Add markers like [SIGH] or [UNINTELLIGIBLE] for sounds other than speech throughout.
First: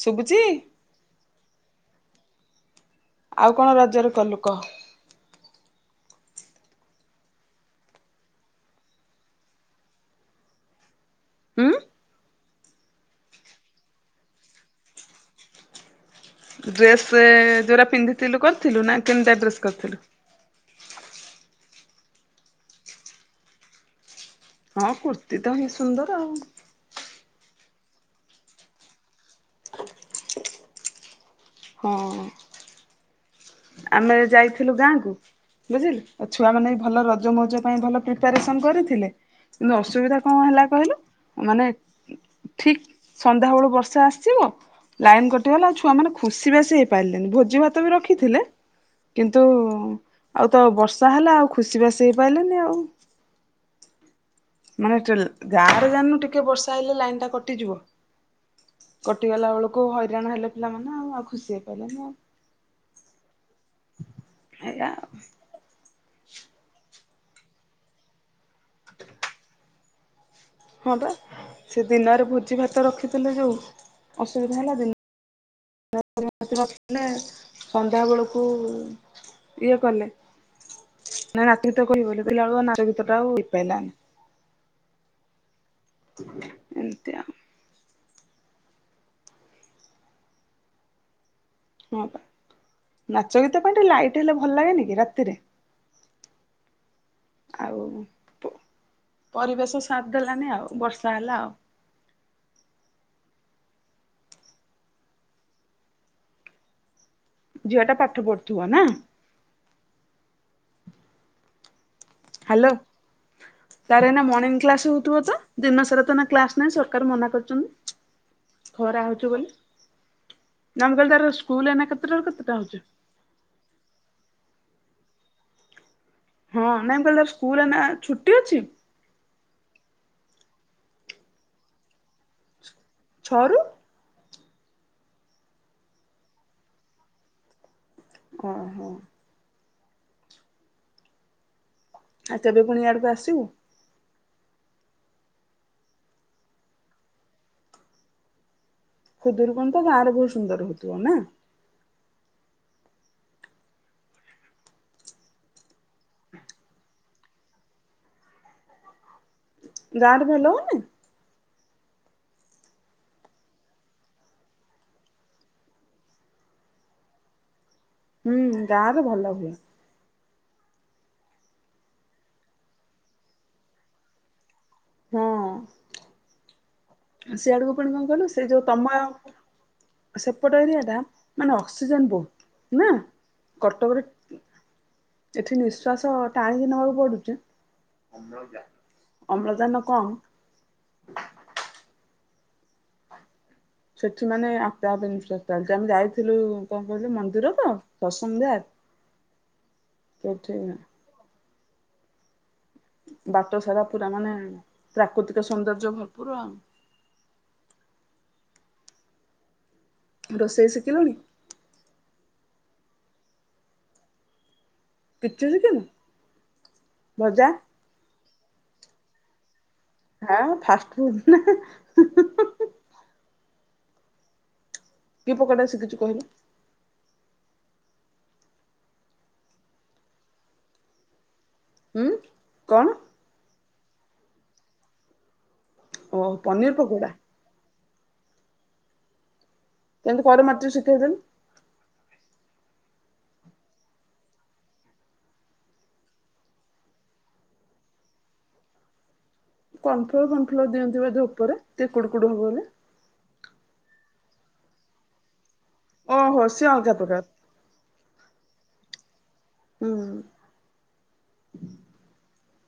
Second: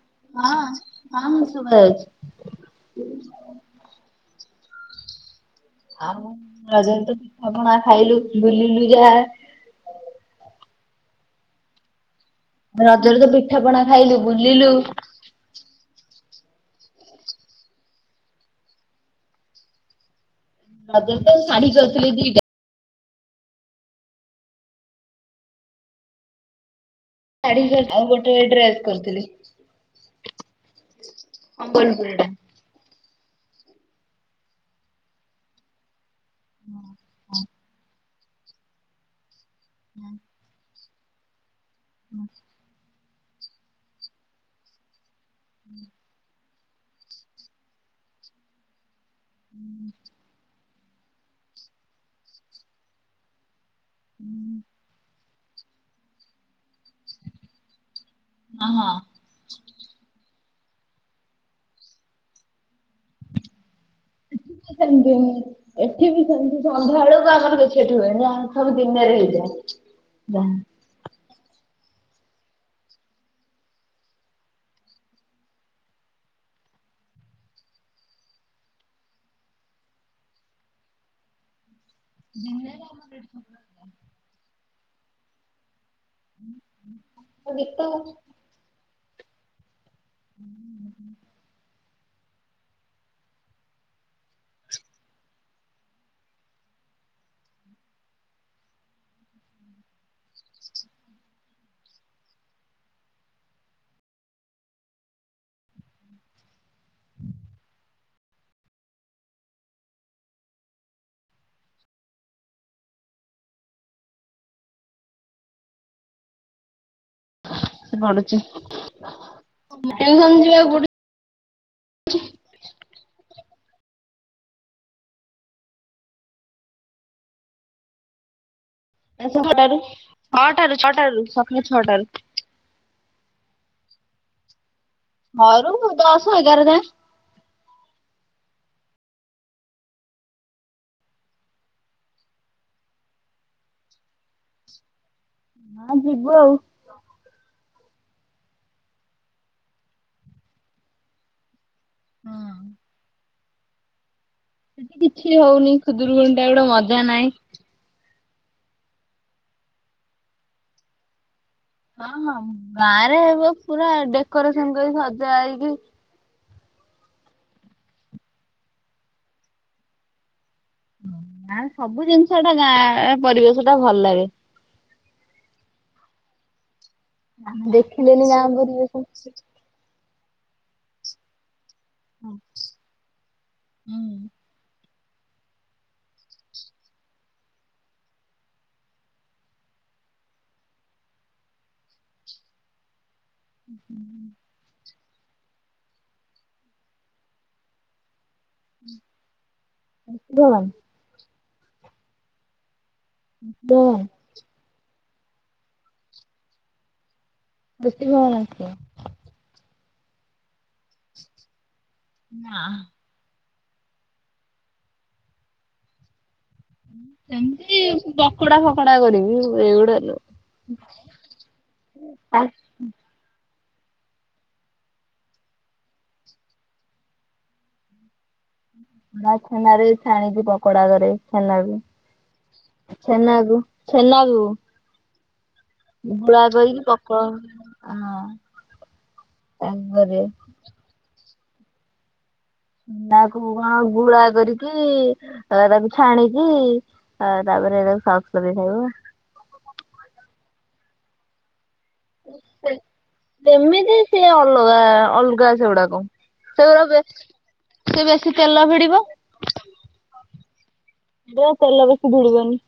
ଶୁଭୁଛି ହଁ ଶଭା ଯାଉଛି। ଆଉ କଣ ରାଜ୍ୟରେ କହଲୁ କ? ଆଉ ରଜରେ ପଠାପଣା ଖାଇଲୁ ବୁଲିଲୁ ଯାହା ଉମଂ। ରଜରେ ତ ପିଠାପଣା ଖାଇଲୁ ବୁଲିଲୁ। ଡ୍ରେସ ଯୋଉ ରା ପିନ୍ଧିଥିଲୁ କରିଥିଲୁ ନା କେନିଟା ଡ୍ରେସ କରିଥିଲୁ। ରାଜା ରେ ଟ ଶାଢୀ କରିଥିଲେ ଦିଟା ହଁ କୁର୍ତ୍ତୀ ତ ହିଁ ସୁନ୍ଦର ଆଉ। ସାଢୀ ଆଉ ଗୋଟେ ଡ୍ରେସ୍ କରିଦେଲି। ହଁ। ସମ୍ବଲପୁର ଟା ଆମେ ଯାଇଥିଲୁ ଗାଁ କ ବୁଝିଲି ଆ ଛୁଆ ମାନେ ବି ଭଲ ରଜ ମଉଜ ପାଇଁ ଭଲ। ପ୍ରିପାରେସନ କରିଥିଲେ କିନ୍ତୁ ଅସୁବିଧା କଣ ହେଲା କହିଲୁ ମାନେ ହୁଁ। ଠିକ ସନ୍ଧ୍ୟାବେଳୁ ବର୍ଷା ଆସଯିବ ଲାଇନ କଟଗଲା ଆଉ ଛୁଆ ମାନେ ଖୁସି ସି ବାସି ହେଇପାରିଲେନି ଭୋଜି ଭାତ ବି ରଖିଥିଲେ। କିନ୍ତୁ ଆଉ ତ ବର୍ଷା ହେଲା ଆଉ ଖୁସିିବାସି ହେଇପାରିଲେନି ଆଉ। ହୁଁ ମାନେ ଯେଲ୍ ଗାଁ ରେ ଜାଣିନୁ ଟିକେ ବର୍ଷା ହେଲେ ଲାଇନ ଟା କଟିଯିବ। ହଁହଁ କଟିଗଲା ବେଳକୁ ହଇରାଣ ହେଲେ ପିଲାମାନେ ଆଉ ଆଉ ଖୁସି ହେଇ ପାଇଲେନି ଆଉ। ଏଠି ଏଇଆ ବି ସେମତି ଏଠି ବି ସେମିତି ସନ୍ଧ୍ୟା ବେଳୁକୁ [UNINTELLIGIBLE] ସବୁ ଦିନରେ ହେଇଯାଏ। ହଁ ବା ସେ ଦିନରେ ଭୋଜି ଭାତ ରଖିଥିଲେ ଯୋଉ ଅସୁବିଧା ହେଲା ଦି ସନ୍ଧ୍ୟା ବେଳକୁ ଇଏ କଲେ ନା ନାତ ଟା କରିବ ବୋଲି କଲା ବେଳକୁ ଦିନରେ ନାଚ ଗୀତ ଆମର ଟା ଆଉ ଏଠି ହେଇପାରିଲାନି। ଏମତି ଆ ଗୀତ ହୁଁ ହଁ ନାଚ ଗୀତ ପାଇଁ ଟିକେ ଲାଇଟ୍ ହେଲେ ଭଲ ଲାଗେନି କି ରାତିରେ। ଆଉ ପ ପରିବେଶ ସାଥ୍ ଦେଲାନି ଆଉ ବର୍ଷା ହେଲା ଆଉ। ଝିଅ ଟା ପାଠ ପଢୁଥିବ ନା? ହ୍ୟାଲୋ ତାର ଏଇନା ମର୍ନିଙ୍ଗ କ୍ଲାସ ହୋଉଥିବ ତ ଦିନ ସାରା ତ ନା କ୍ଲାସ ନାହିଁ। ସରକାର ମନା କରିଚନ୍ତି। ପଡୁଛି ଖରା ହେଉଚି ବୋଲି ଟିଉସନ ଯିବାକୁ ନାଁ ମୁଁ କହିଲି ତାର ସ୍କୁଲ ଏନା କେତେଟାରୁ କେତେଟା ହୋଉଚି? ହଁ ନାଇଁ ବଲେ ସ୍କୁଲ ଏନା ଛୁଟି ଅଛି। ଛଅ ଟାରୁ ଛଅ ଟାରୁ ସକାଳ ଛ‌ଅ ଟାରୁ। ଛଅ ରୁ ଘରୁ ଦଶ ଏଗାର ଯାଏଁ। ଉଁ ହୁଁ ଆଉ ତେବେ ପୁଣି ଇଆଡୁକୁ ଆସିବୁ? ହଁ ଯିବୁ ଆଉ। ଖୁଦୁୁରୁ କୁଣି ତ ଗାଁରେ ବୋହୁତ ସୁନ୍ଦର ହୋଉଥିବ ନା? ହଁ ସେଠି କିଛି ହୋଉନି ଖୁଦୁରୁକୁୁଣି ଟା ଗୋଟେ ମଜା ନହିଁ। ଗାଁ ରେ ଭେଲ ହୋଉନି? ହଁ ହଁ ଗାଁ ରେ ଏବେ ପୁରା ଡେକୋରେସନ କରି ସଜା ହେଇକି ହୁଁ ଗାଁରେ ଭଲ ହୁଏ। ଗାଁ ରେ ସବୁ ଜିନିଷ ଟା ଗାଁ ପରିବେଶ ଟା ଭଲ ଲାଗେ। ହଁ ଆମେ ସିଆଡକୁ ପୁଣି କଣ କଇଲୁ ଦେଖିଲେନି ସେ ଗାଁ ଯୋଉ ପରିବେଶ। ତମୟ ସେପଟ ଏରିଆଟା ମାନେ ଅକ୍ସିଜନ ବହୁତ ନା କଟକରେ ଏଠି ନିଃଶ୍ଵାସ ଟାଣିକି ନବାକୁ ପଡ଼ୁଚି। ଅମ୍ଳଜାନ କମ୍। [INAUDIBLE] ସେଠି ମାନେ ଆପେ ଆପେ ନାଶ୍ଵାସ ଚାଲୁଚି ଆମେ ଯାଇଥିଲୁ କଣ କହିଲୁ ମନ୍ଦିର ତ ପ୍ରସନ୍ଧା ପ୍ରସନ୍ଧ୍ୟା। ଭଗବାନ ସେଠି ବାଟ ସାରା ପୁରା ମାନେ ପ୍ରାକୃତିକ ସୌନ୍ଦର୍ଯ୍ୟ ଭରପୁର ଆଉ। [UNINTELLIGIBLE] ରୋଷେଇ ଶିଖିଲୁଣି? ନାଁ କିଛି ସିଖିନୁ ଭଜା? ଚି ପକଡା ଫକଡା କରିବି। ଏଇଗୁଡା ହାଁ ଫାଷ୍ଟ ଫୁଡ ହିଁହିଁ ହିଁ ହିଁ ହିଁ କି ପକଡା ଶିକିଚୁ କହିଲ? ମୁଁ ଛେନରେ ଛାଣିକି ପକଡା କରେ ଛେନାରେ। ଉଁ କଣ? ଛେନାକୁ ଛେନାକୁ। ଓ ଗୁଳା ପନିର କରିକି ପକୋଡା ପକଡା ହଁ। କେମିତି କରେ ମତେ ଶିଖେଇ ଦେଏନି। ଉଁ ତାକୁ କଣ ଗୁଳା କରିକି ତାପରେ ତାକୁ ଛାଣିକି ହଁ ତାପରେ ହେଟାକୁ ସସ୍ ଲଗେଇ ଖାଇବୁ। କନଫ୍ଲୋର ଫନଫ୍ଲୋର ଦିଅନ୍ତି ବୋଧେ ଉପରେ ଟିକେ କୁଡୁ କୁଡୁ ହବ ବୋଲି। ଯେମିତି ସିଏ ଅଲଗା ଅଲଗା ସେଗୁଡାକ ଓହୋ ସିଏ ସେଗୁଡା ଅଲଗା ବେ ପ୍ରକାର ସେ ବେଶୀ ତେଲ ଭିଡିବ ହୁଁ ଇଏ ତେଲ ବେଶୀ ଭିଡିବନି।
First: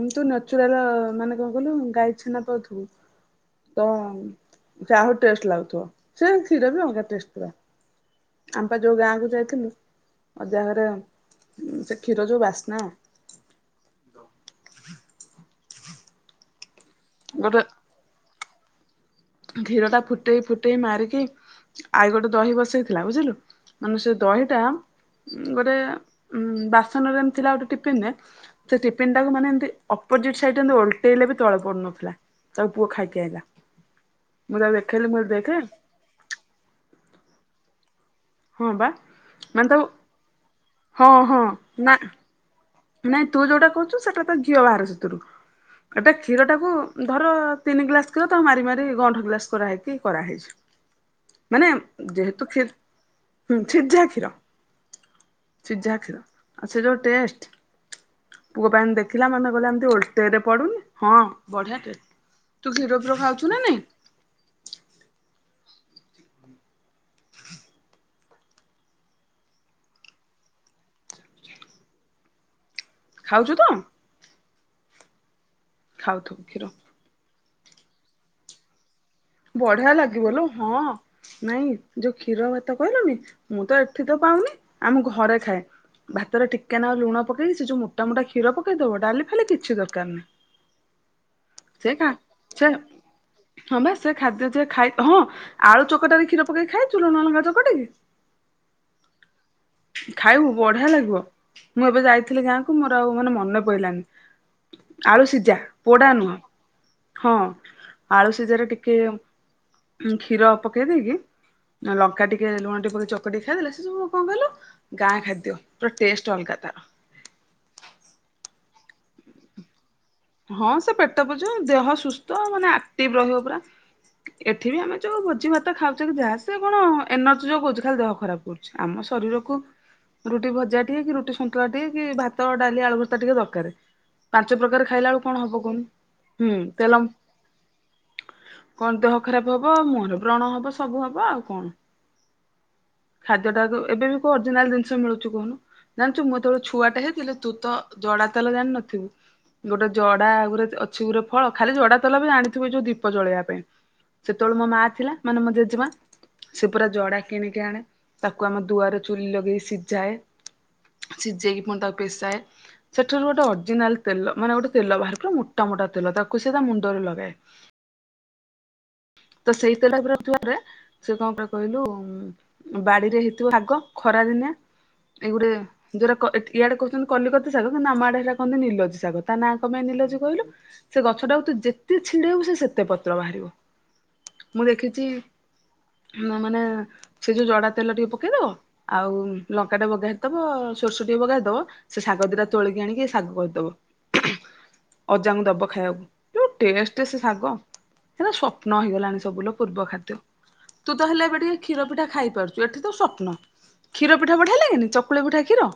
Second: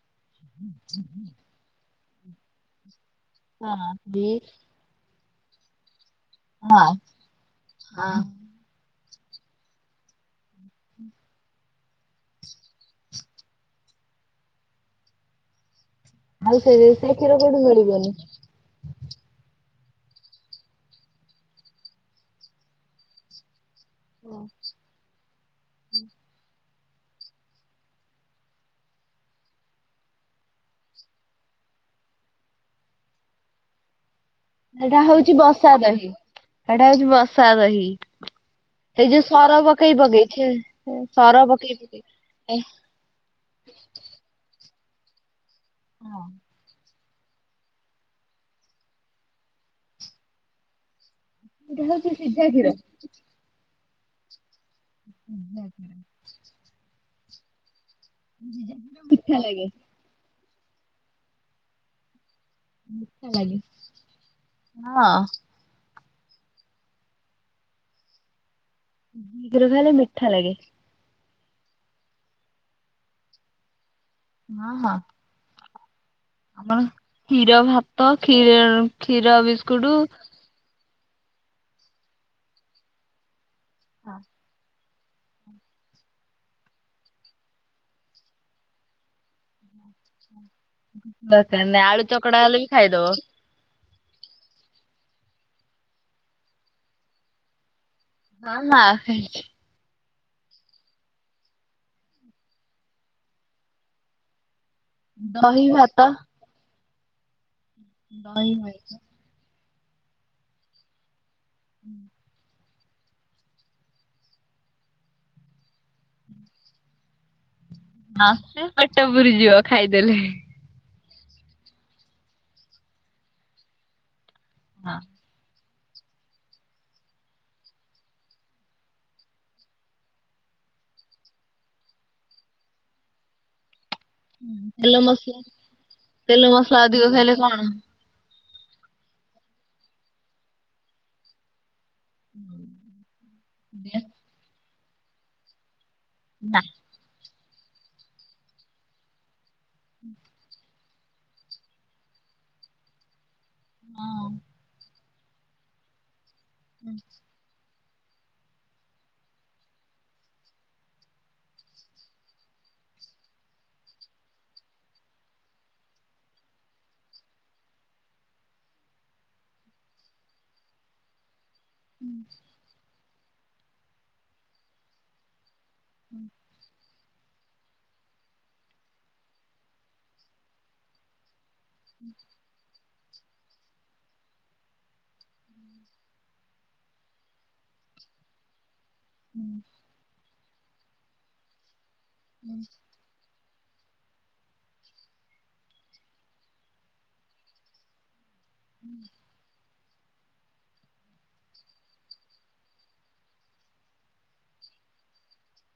ଉଁ ତୁ ନେଚୁରାଲ ମାନେ କଣ କହିଲୁ ଗାଈ ଛେନା ପାଉଥୁବୁ ତ ହଁ ବି ଯାହୋଉ ଟେଷ୍ଟ ଲାଗୁଥୁବ ସେ କ୍ଷୀର ହଁ ବି ଅଲଗା ଟେଷ୍ଟ ପୁରା। ହଁ। ଆମ ପା ଯୋଉ ଗାଁ କୁ ଯାଇଥିଲୁ ଅଜା ହରେ ସେ କ୍ଷୀର ଯୋଉ ବାସ୍ନା। ଆଉ ସେଇ ସେ କ୍ଷୀର କୋଉଠି ମିଳିବେନି। କ୍ଷୀରଟା ଫୁଟେଇ ଫୁଟେଇ ମାରିକି ଆଈ ଗୋଟେ ଦହି ବସେଇଥିଲା ବୁଝିଲୁ ମାନେ ସେ ଦହିଟା ଗୋଟେ ଉଁ ବାସନରେ ଏମ ଥିଲା ଗୋଟେ ଟିଫିନରେ ସେ ଟିଫିନଟାକୁ ମାନେ ଏମତି ଅପୋଜିଟ ସାଇଡରେ ଏମତି ଓଲଟେଇଲେ ବି ତଳେ ପଡୁନଥୁଲା। ତାକୁ ପୁଅ ଖାଇକି ଆଇଲା। ମୁଁ ତାକୁ ସେଟା ଦେଖେଇଲି ମୁଁ ହୋଉଚି କହିଲି ଦେଖେ ବସାଦହି। ହେଟା ହୋଉଚି ବସାଦହିି ହଁ ବା ସେଇ ଯୋଉ ସର ମାନେ ତାକୁ ପକେଇ ପକେଇ କ୍ଷୀ ଏ ହଁ ହଁ ସର ପକେଇ ନା ପକେଇ ଏ ନାଇଁ ତୁ ଯୋଉଟା କୋହୁଚୁ ସେଟା ତ ଘିଅ ବାହାରେ ସେଥିରୁ ଏଟା କ୍ଷୀରଟାକୁ ଧର ତିନି ଗ୍ଲାସ କ୍ଷୀର ତାକୁ ମାରି ମାରି ଗଣ୍ଠ ଗ୍ଲାସ କରାହେଇକି କରାହେଇଛି। ମାନେ ଏଇଟା ହଉଛି ସିଝା ଯେହେତୁ କ୍ଷୀର୍ କ୍ଷୀର ହୁଁ ସିଝା କ୍ଷୀର ସିଝା କ୍ଷୀର ଆଉ ସେ ଯୋଉ ଟେଷ୍ଟ ପୁଅ ପା ଏମତି କ୍ଷୀର ଦେଖିଲା ମିଠା ମାମା ଲାଗେ। କହିଲା ଏମତି ଓଲ୍ ଇଲେ ପଡୁନି ହଁ ବଢିଆ ଟେଷ୍ଟ ତୁ କ୍ଷୀର ଫିର ଖାଉଚୁ ଲାଗେ ନା ନାଇଁ? ହଁ। କ୍ଷୀର ଖାଇଲେ ମିଠା ଲାଗେ। ଖାଉଚୁ ତୁ? ହଁ ହଁ। ଖାଉଥୁବୁ। ଆମର କ୍ଷୀର ଭାତ କ୍ଷୀରର ବଢିଆ ଲାଗିବ ଲୋ ହଁ। ନାଇଁ ଯୋଉ କ୍ଷୀର ଭାତ କହିଲୁନି ମୁଁ ତ ଏଠି ତ ପାଉନି ଆମ ଘରେ ଖାଏ। ଭାତରେ ଟିକେ ନାକୁରୁ ଲୁଣ ପକେଇକି ସେଇ ଯୋଉ ମୋଟା ମୋଟା କ୍ଷୀର ପକେଇଦବ ଡାଲି ଫାଲି କିଛି ଦରକାର ନାଇଁ। ଦରକାର୍ ନାହିଁ ଆଳୁ ଚକଟା ଗଲେ ସେ ବି ଖାଇଦବ। ହଁ ପା ସେ ଖାଦ୍ୟ ଯିଏ ଖାଇ ହଁ ଆଳୁ ଚକଟାରେ କ୍ଷୀର ପକେଇକି ଖାଇଚୁ ଲୁଣ ଲଙ୍କା ଚକଟିକି? ହଁ ନା ଖାଇନି। ଖାଇବୁ ବଢିଆ ଲାଗିବ। ମୁଁ ଏବେ ଯାଇଥିଲି ଗାଁକୁ ମୋର ଆଉ ମାନେ ମନେ ପଇଲାନି। ଆଳୁ ସିଜା ଦହି ଭାତ ପୋଡା ନୁହଁ ହଁ ଆଳୁ ଦହି ସିଜାରେ ଟି ଭାତ କ୍ଷୀର ପକେଇ ଦେଇକି ଲଙ୍କା ଟିକେ ଲୁଣ ଟିକେ ପକେଇ ଚ କଟିକି ଖାଇଦେଲେ ସେ ସବୁ କଣ କିଲ ଗାଁ ଖାଦ୍ୟ ପୁରା ଟେଷ୍ଟ ଅଲଗା ତାର। ମାସେ ପେଟ ପୁରିଯିବ ଖାଇଦେଲେ। ହଁ ସେ ପେଟ ପୁରିଯିବ ଦେହ ସୁସ୍ଥ ମାନେ ଆକ୍ଟିଭ ରହିବ ପୁରା। ଏଠି ବି ଆମେ ହଁ ଯୋଉ ଭୋଜି ଭା ଖାଉଛ ଯାହା ସେ କଣ ଏନର୍ଜି ଯୋଗଉଛି ଖାଲି ଦେହ ଖରାପ କରୁଛି ଆମ ଶରୀର କୁ ରୁଟି ଭଜା ଟିକେ କି ରୁଟି ଶନ୍ତୁଳା ଟିକେ କି ଭାତ ଡାଲି ଆଳୁ ଭର୍ତ୍ତା ଟିକେ ଦରକାର ପାଞ୍ଚ ପ୍ରକାର ତେଲ ଖାଇଲା ବେଳକୁ ମସଲା କଣ ହବ କୁହୁନୁ। ତେଲ ହୁଁ ମସଲା ତେଲ ଅଧିକ ଖାଇଲେ କଣ କଣ ଦେହ ଖରାପ ହବ ମୁହଁରେ ବ୍ରଣ ହବ ସବୁ ହବ ଆଉ କଣ। ଖାଦ୍ୟ ଟାକୁ ଏବେ ବି କଉ ଅରିଜିନାଲ ଜିନିଷ ମିଳୁଛି କହୁନୁ। ଜାଣିଛୁ ମୁଁ ନା ଯେତେବେଳେ ଛୁଆଟେ ହେଇଥିଲି ତୁ ତ ଜଡା ତେଲ ଜାଣିିନଥିବୁ। ଗୋଟେ ଜଡା ଗୋରେ ଅଛି ଗୋଟେ ଫଳ ଖାଲି ଜଡା ତଲ ବି ଜାଣିଥିବୁ ଯୋଉ ଦୀପ ଜଳେଇବା ପାଇଁ। ହଁ। ସେତେବେଳେ ମୋ ମା ଥିଲା ମାନେ ମୋ ଯେଯେମା ସେ ପୁରା ଯଡା କିଣିକି ଆଣେ ତାକୁ ଆମ ଦୁଆରେ ଚୁଲି ଲଗେଇ ସିଝାଏ ସିଝେଇକି ପୁଣି ତାକୁ ପିସାଏ ସେଠାରୁ ଗୋଟେ ଅରିଜିନାଲ ତେଲ ମାନେ ଗୋଟେ ତେଲ ବାହାର ପୁରା ମୋଟା ମୋଟା ତେଲ ତାକୁ ସେ ତା ମୁଣ୍ଡରେ ଲଗାଏ। ତ ସେଇ ତେଲ [UNINTELLIGIBLE] ସେ କଣ କରେ କହିଲୁ ବାଡିରେ ହେଇଥିବ ଶାଗ ଖରା ଦିନିଆ ଏଇଗୁରେ ଯୋଉରାକ ଏଠି ଇଆଡେ କହୁଛନ୍ତି କଲିକତି ଶାଗ କିନ୍ତୁ ଆମ ଆଡେ ହେରା କହନ୍ତି ନିଲୋଜୀଶାଗ। ତା ନାଁ କଣ ପାଇଁ ନିଲୋଜୀ କହିଲୁ? ସେ ଗଛ ଟାକୁ ତୁ ଯେତେ ଛିଡେଇବୁ ସେ ସେତେ ପତ୍ର ବାହାରିବ। ମୁଁ ଦେଖିଚି ମାନେ ସେ ଯୋଉ ଜଡା ତେଲ ଟିକେ ପକେଇଦବ ଆଉ ଲଙ୍କାଟେ ବଘାରି ଦବ ସୋରିଷ ଟିକେ ବଘାରି ଦବ ସେ ଶାଗ ଦିଟା ତୋଳିକି ଆଣିକି ଶାଗ କରିଦବ। ଅଜାଙ୍କୁ ଦବ ଖାଇବାକୁ ଯୋଉ ଟେଷ୍ଟେ ସେ ଶାଗ ହେରା ସ୍ଵପ ନ ହେଇଗଲାଣି ସବୁ ଲୋ ପୂର୍ବ ଖାଦ୍ୟ। ତୁ ତ ହେଲେ ଏବେ ଟିକେ କ୍ଷୀର ପିଠା ଖାଇପାରୁଚୁ। ଏଠି ତ ସପ୍ନ। କ୍ଷୀରପିଠା ବଢିଆ ଲାଗେନି ଚକୁଳି ପିଠା କ୍ଷୀର।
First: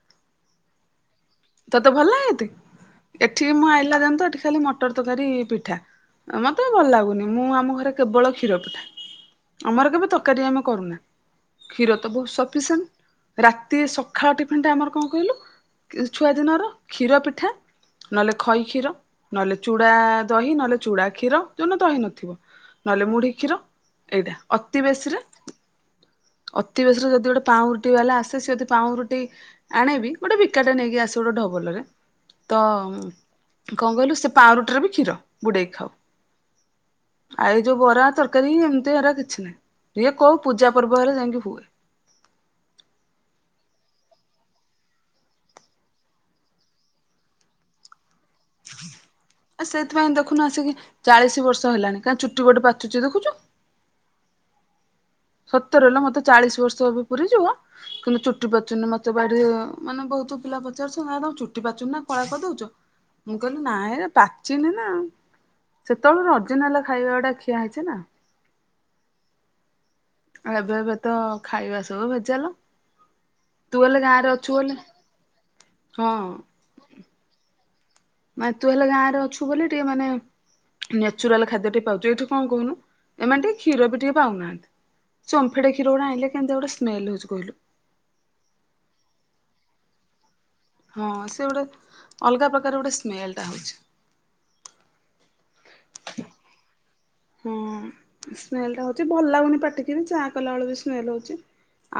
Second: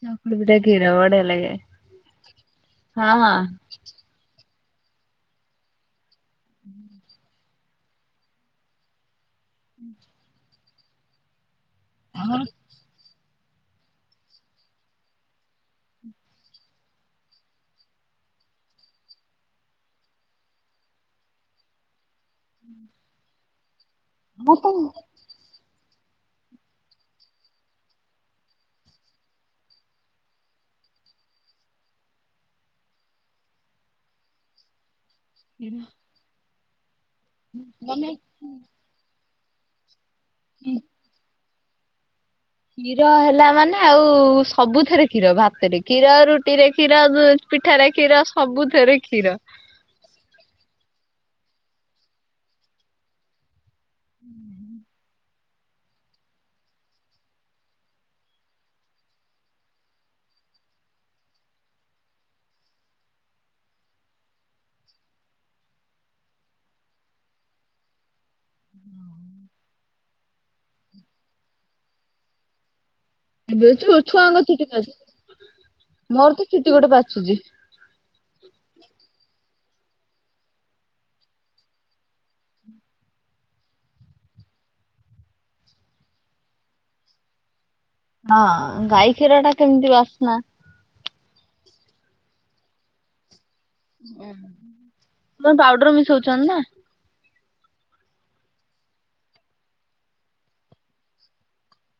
ଚକୁଳି ପିଠା କ୍ଷୀର ବଢିଆ ଲାଗେ। ତତେ ଭଲ ଲାଗେ ଏତେ ହଁ ହଁ ଏଠି ମୁଁ ଆଇଲା ଦେନ୍ତୁ ଏଠି ଖାଲି ମ ଟର ତରକାରୀ ପିଠା ମତେ ଭଲ ଲାଗୁନି। ମୁଁ ଆମ ଘରେ କେବଳ କ୍ଷୀର ପିଠା। ଆମର କେବେ ତରକାରୀ ଆମେ କରୁନା କ୍ଷୀର ତ ବହୁ ସଫିସେଣ୍ଟ। ରାତି ସଖାଳ ଟିଫିନ ଟା ଆମର କଣ କହିଲୁ ଛୁଆ ଦିନର କ୍ଷୀର ପିଠା ନଲେ ଖଇ କ୍ଷୀର ନଲେ ଚୁଡା ଦହି ନଲେ ଚୁଡ଼ା କ୍ଷୀର ଯୋଉଦିନ ଦହି ନଥି ଥିବ ନଲେ ମୁଢି କ୍ଷୀର ଏଇଟା ମୁଁ ତ ଅତି ବେଶୀରେ ଅତିବେଶୀରେ ଯଦି ଗୋଟେ ପାଉଁରୁଟି ବାଲା ଆସେ ସେ ଯଦି ପାଉଁରୁଟି ଆଣେବି ଗୋଟେ ଭିକାଟେ ନେଇକି ଆସିବ ଗୋଟେ ଢବଲରେ ତ କଣ କହିଲୁ ସେ ପାଉରୁଟିରେ ବି କ୍ଷୀର ବୁଡେଇକି ଖାଉ। ଆ ଏଇ ଯୋଉ ବରା ମାନେ ତରକାରୀ ଏମିତି ଏରା କିଛି ନୁହେଁ। ଇଏ କୋଉ ପୂଜା ପର୍ବରେ ଯାଇକି ହୁଏ। କ୍ଷୀର ହେଲା ମାନେ ଆଉ ସବୁଥିରେ କ୍ଷୀର ଭାତରେ କ୍ଷୀର ରୁଟିରେ କ୍ଷୀର ପିଠାରେ କ୍ଷୀର ସବୁଥେରେ କ୍ଷୀର। ଆ ସେଇଥିପାଇଁ ଦେଖୁନୁ ଆସିକି ଚାଳିଶ ବର୍ଷ ହେଲାଣି କାଇଁ ଚୁଟି ଗୋଟେ ପାଚୁଚି ଦେଖୁଚୁ। ହୁଁ ହୁଁ। ସତରେ ଲୋ ମତେ ଚାଳିଶ ବର୍ଷ ହବ ପୁରୀ ଯିବ କିନ୍ତୁ ଚୁଟି ପାଚୁନି ମତେ ବାଡି ମାନେ ବହୁତ ପିଲା ପଚାରୁଛ ଚୁଟି ପାଚୁନି ନା କଳା କରିଦଉଚ? ମୁଁ କହିଲି ନାଇ ପାଚିନି ନା। ସେତେବେଳୁ ଅର୍ଜିନାଲ ଖାଇବା ଗୁଡା ଖିଆହେଇଚି ନା। ଏବେ ଏବେ ତ ଖାଇବା ସବୁ ଭେଜାଲ। ଏବେ ତୁ ହେଲେ ତ ଗାଁରେ ଛୁଆଙ୍କ ଅଛୁ ଚୁଟି ବୋଲି ହଁ ପାଚୁଚି। ମୋର ତ ଚୁଟି ଗୋଟେ ପାଚୁଚି। ମାନେ ତୁ ହେଲେ ଗାଁ ରେ ଅଛୁ ବୋଲି ଟିକେ ମାନେ ନ୍ୟାଚୁରାଲ ଖାଦ୍ୟ ଟିକେ ପାଉଚୁ ଏଠୁ କଣ କହୁନୁ। ଏମାନେ ଟିକେ କ୍ଷୀର ବି ଟିକେ ପାଉନାହାନ୍ତି। ସେ ଓମ୍ଫେଡ କ୍ଷୀର ଗୁରା ଆଇଲେ କେମିତିଆ ସ୍ମେଲ୍ ହଉଚି କହିଲୁ। ହଁ ଗାଈ କ୍ଷୀର ଟା କେମିତି ବାସ୍ନା। ହଁ ସେ ଗୋଟେ ଅଲଗା ପ୍ରକାର ଗୋଟେ ସ୍ମେଲ ଟା ହଉଛି। ଉଁ ତମେ ପାଉଡର ମିଶଉଚ ନା। ହଁ ସ୍ମେଲ ଟା ହଉଚି ଭଲ ଲାଗୁନି ପାଟିକି ଚା କଲା ବେଳକୁ ବି ସ୍ମେଲ ହଉଚି।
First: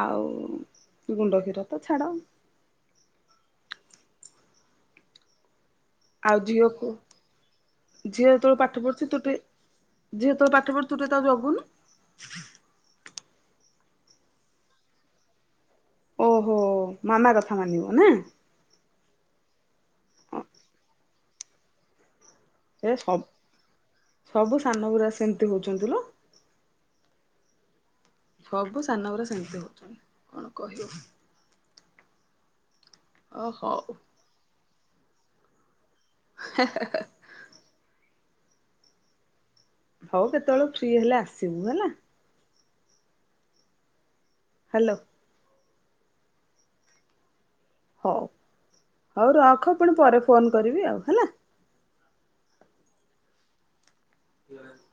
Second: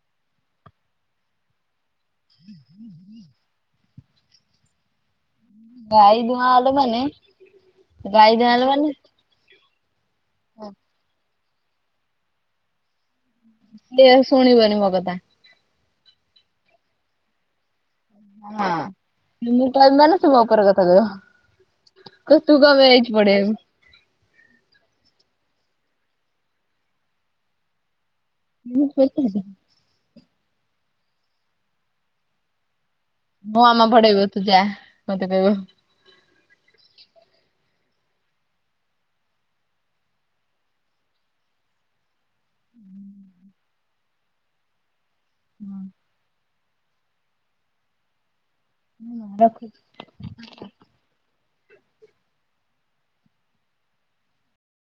ଆଉ ଗୁଣ୍ଡ କ୍ଷୀର ତ ଛାଡ଼। [INAUDIBLE] ଗାଈ ଆଉ ଧୂଆଁ ଝିଅକୁ ହେଲାମାନେ ଝିଅ ଗାଈ ଯେତେବେଳେ ଧୂଆଁ ପାଠ ହେଲାମାନେ ପଢୁଛି ତୁ ଟିକେ ଝିଅ ଯେତେଳେ ପାଠ ପଢୁଚି ତୁଟିକେ ତାକୁ ଯଗୁନୁ। ସିଏ ଶୁଣିବନି ମୋକଥା। ଓହୋ ମାମା କଥା ମାନିବନା। ହଁ ମୁଁ କହିବି ମାନେ ସେମୋଉପରେ କଥାକହିବ। କହିବ ତୁକଁପାଇଁ ଏ ଆଇଚୁ ସବ୍ ପଢେଇବାକୁ? ସବୁ ସାନ ଗୁୁରା ସେମିତି ହଉଚନ୍ତି ଲୋ। ସବୁ ସାନ ଗୁରା ସେମିତି ହଉଚନ୍ତି କଣ କହିବ? ଅ ହଉ। ମୋମାମା ପଢ଼େଇବତୁଯା ମତେକହିବ। ହେଁ ହେଁ ହେଁ। ହଉ କେତେବେଳୁ ଫ୍ରିହେଲେ ଆସିବୁ ହେଲା। ହାଲୋ। ହୁଁ। ହଉ ହଉ ରଖ ପୁଣିପରେ ଫୋନ୍ କରିବି ଆଉ ହେଲା। [UNINTELLIGIBLE]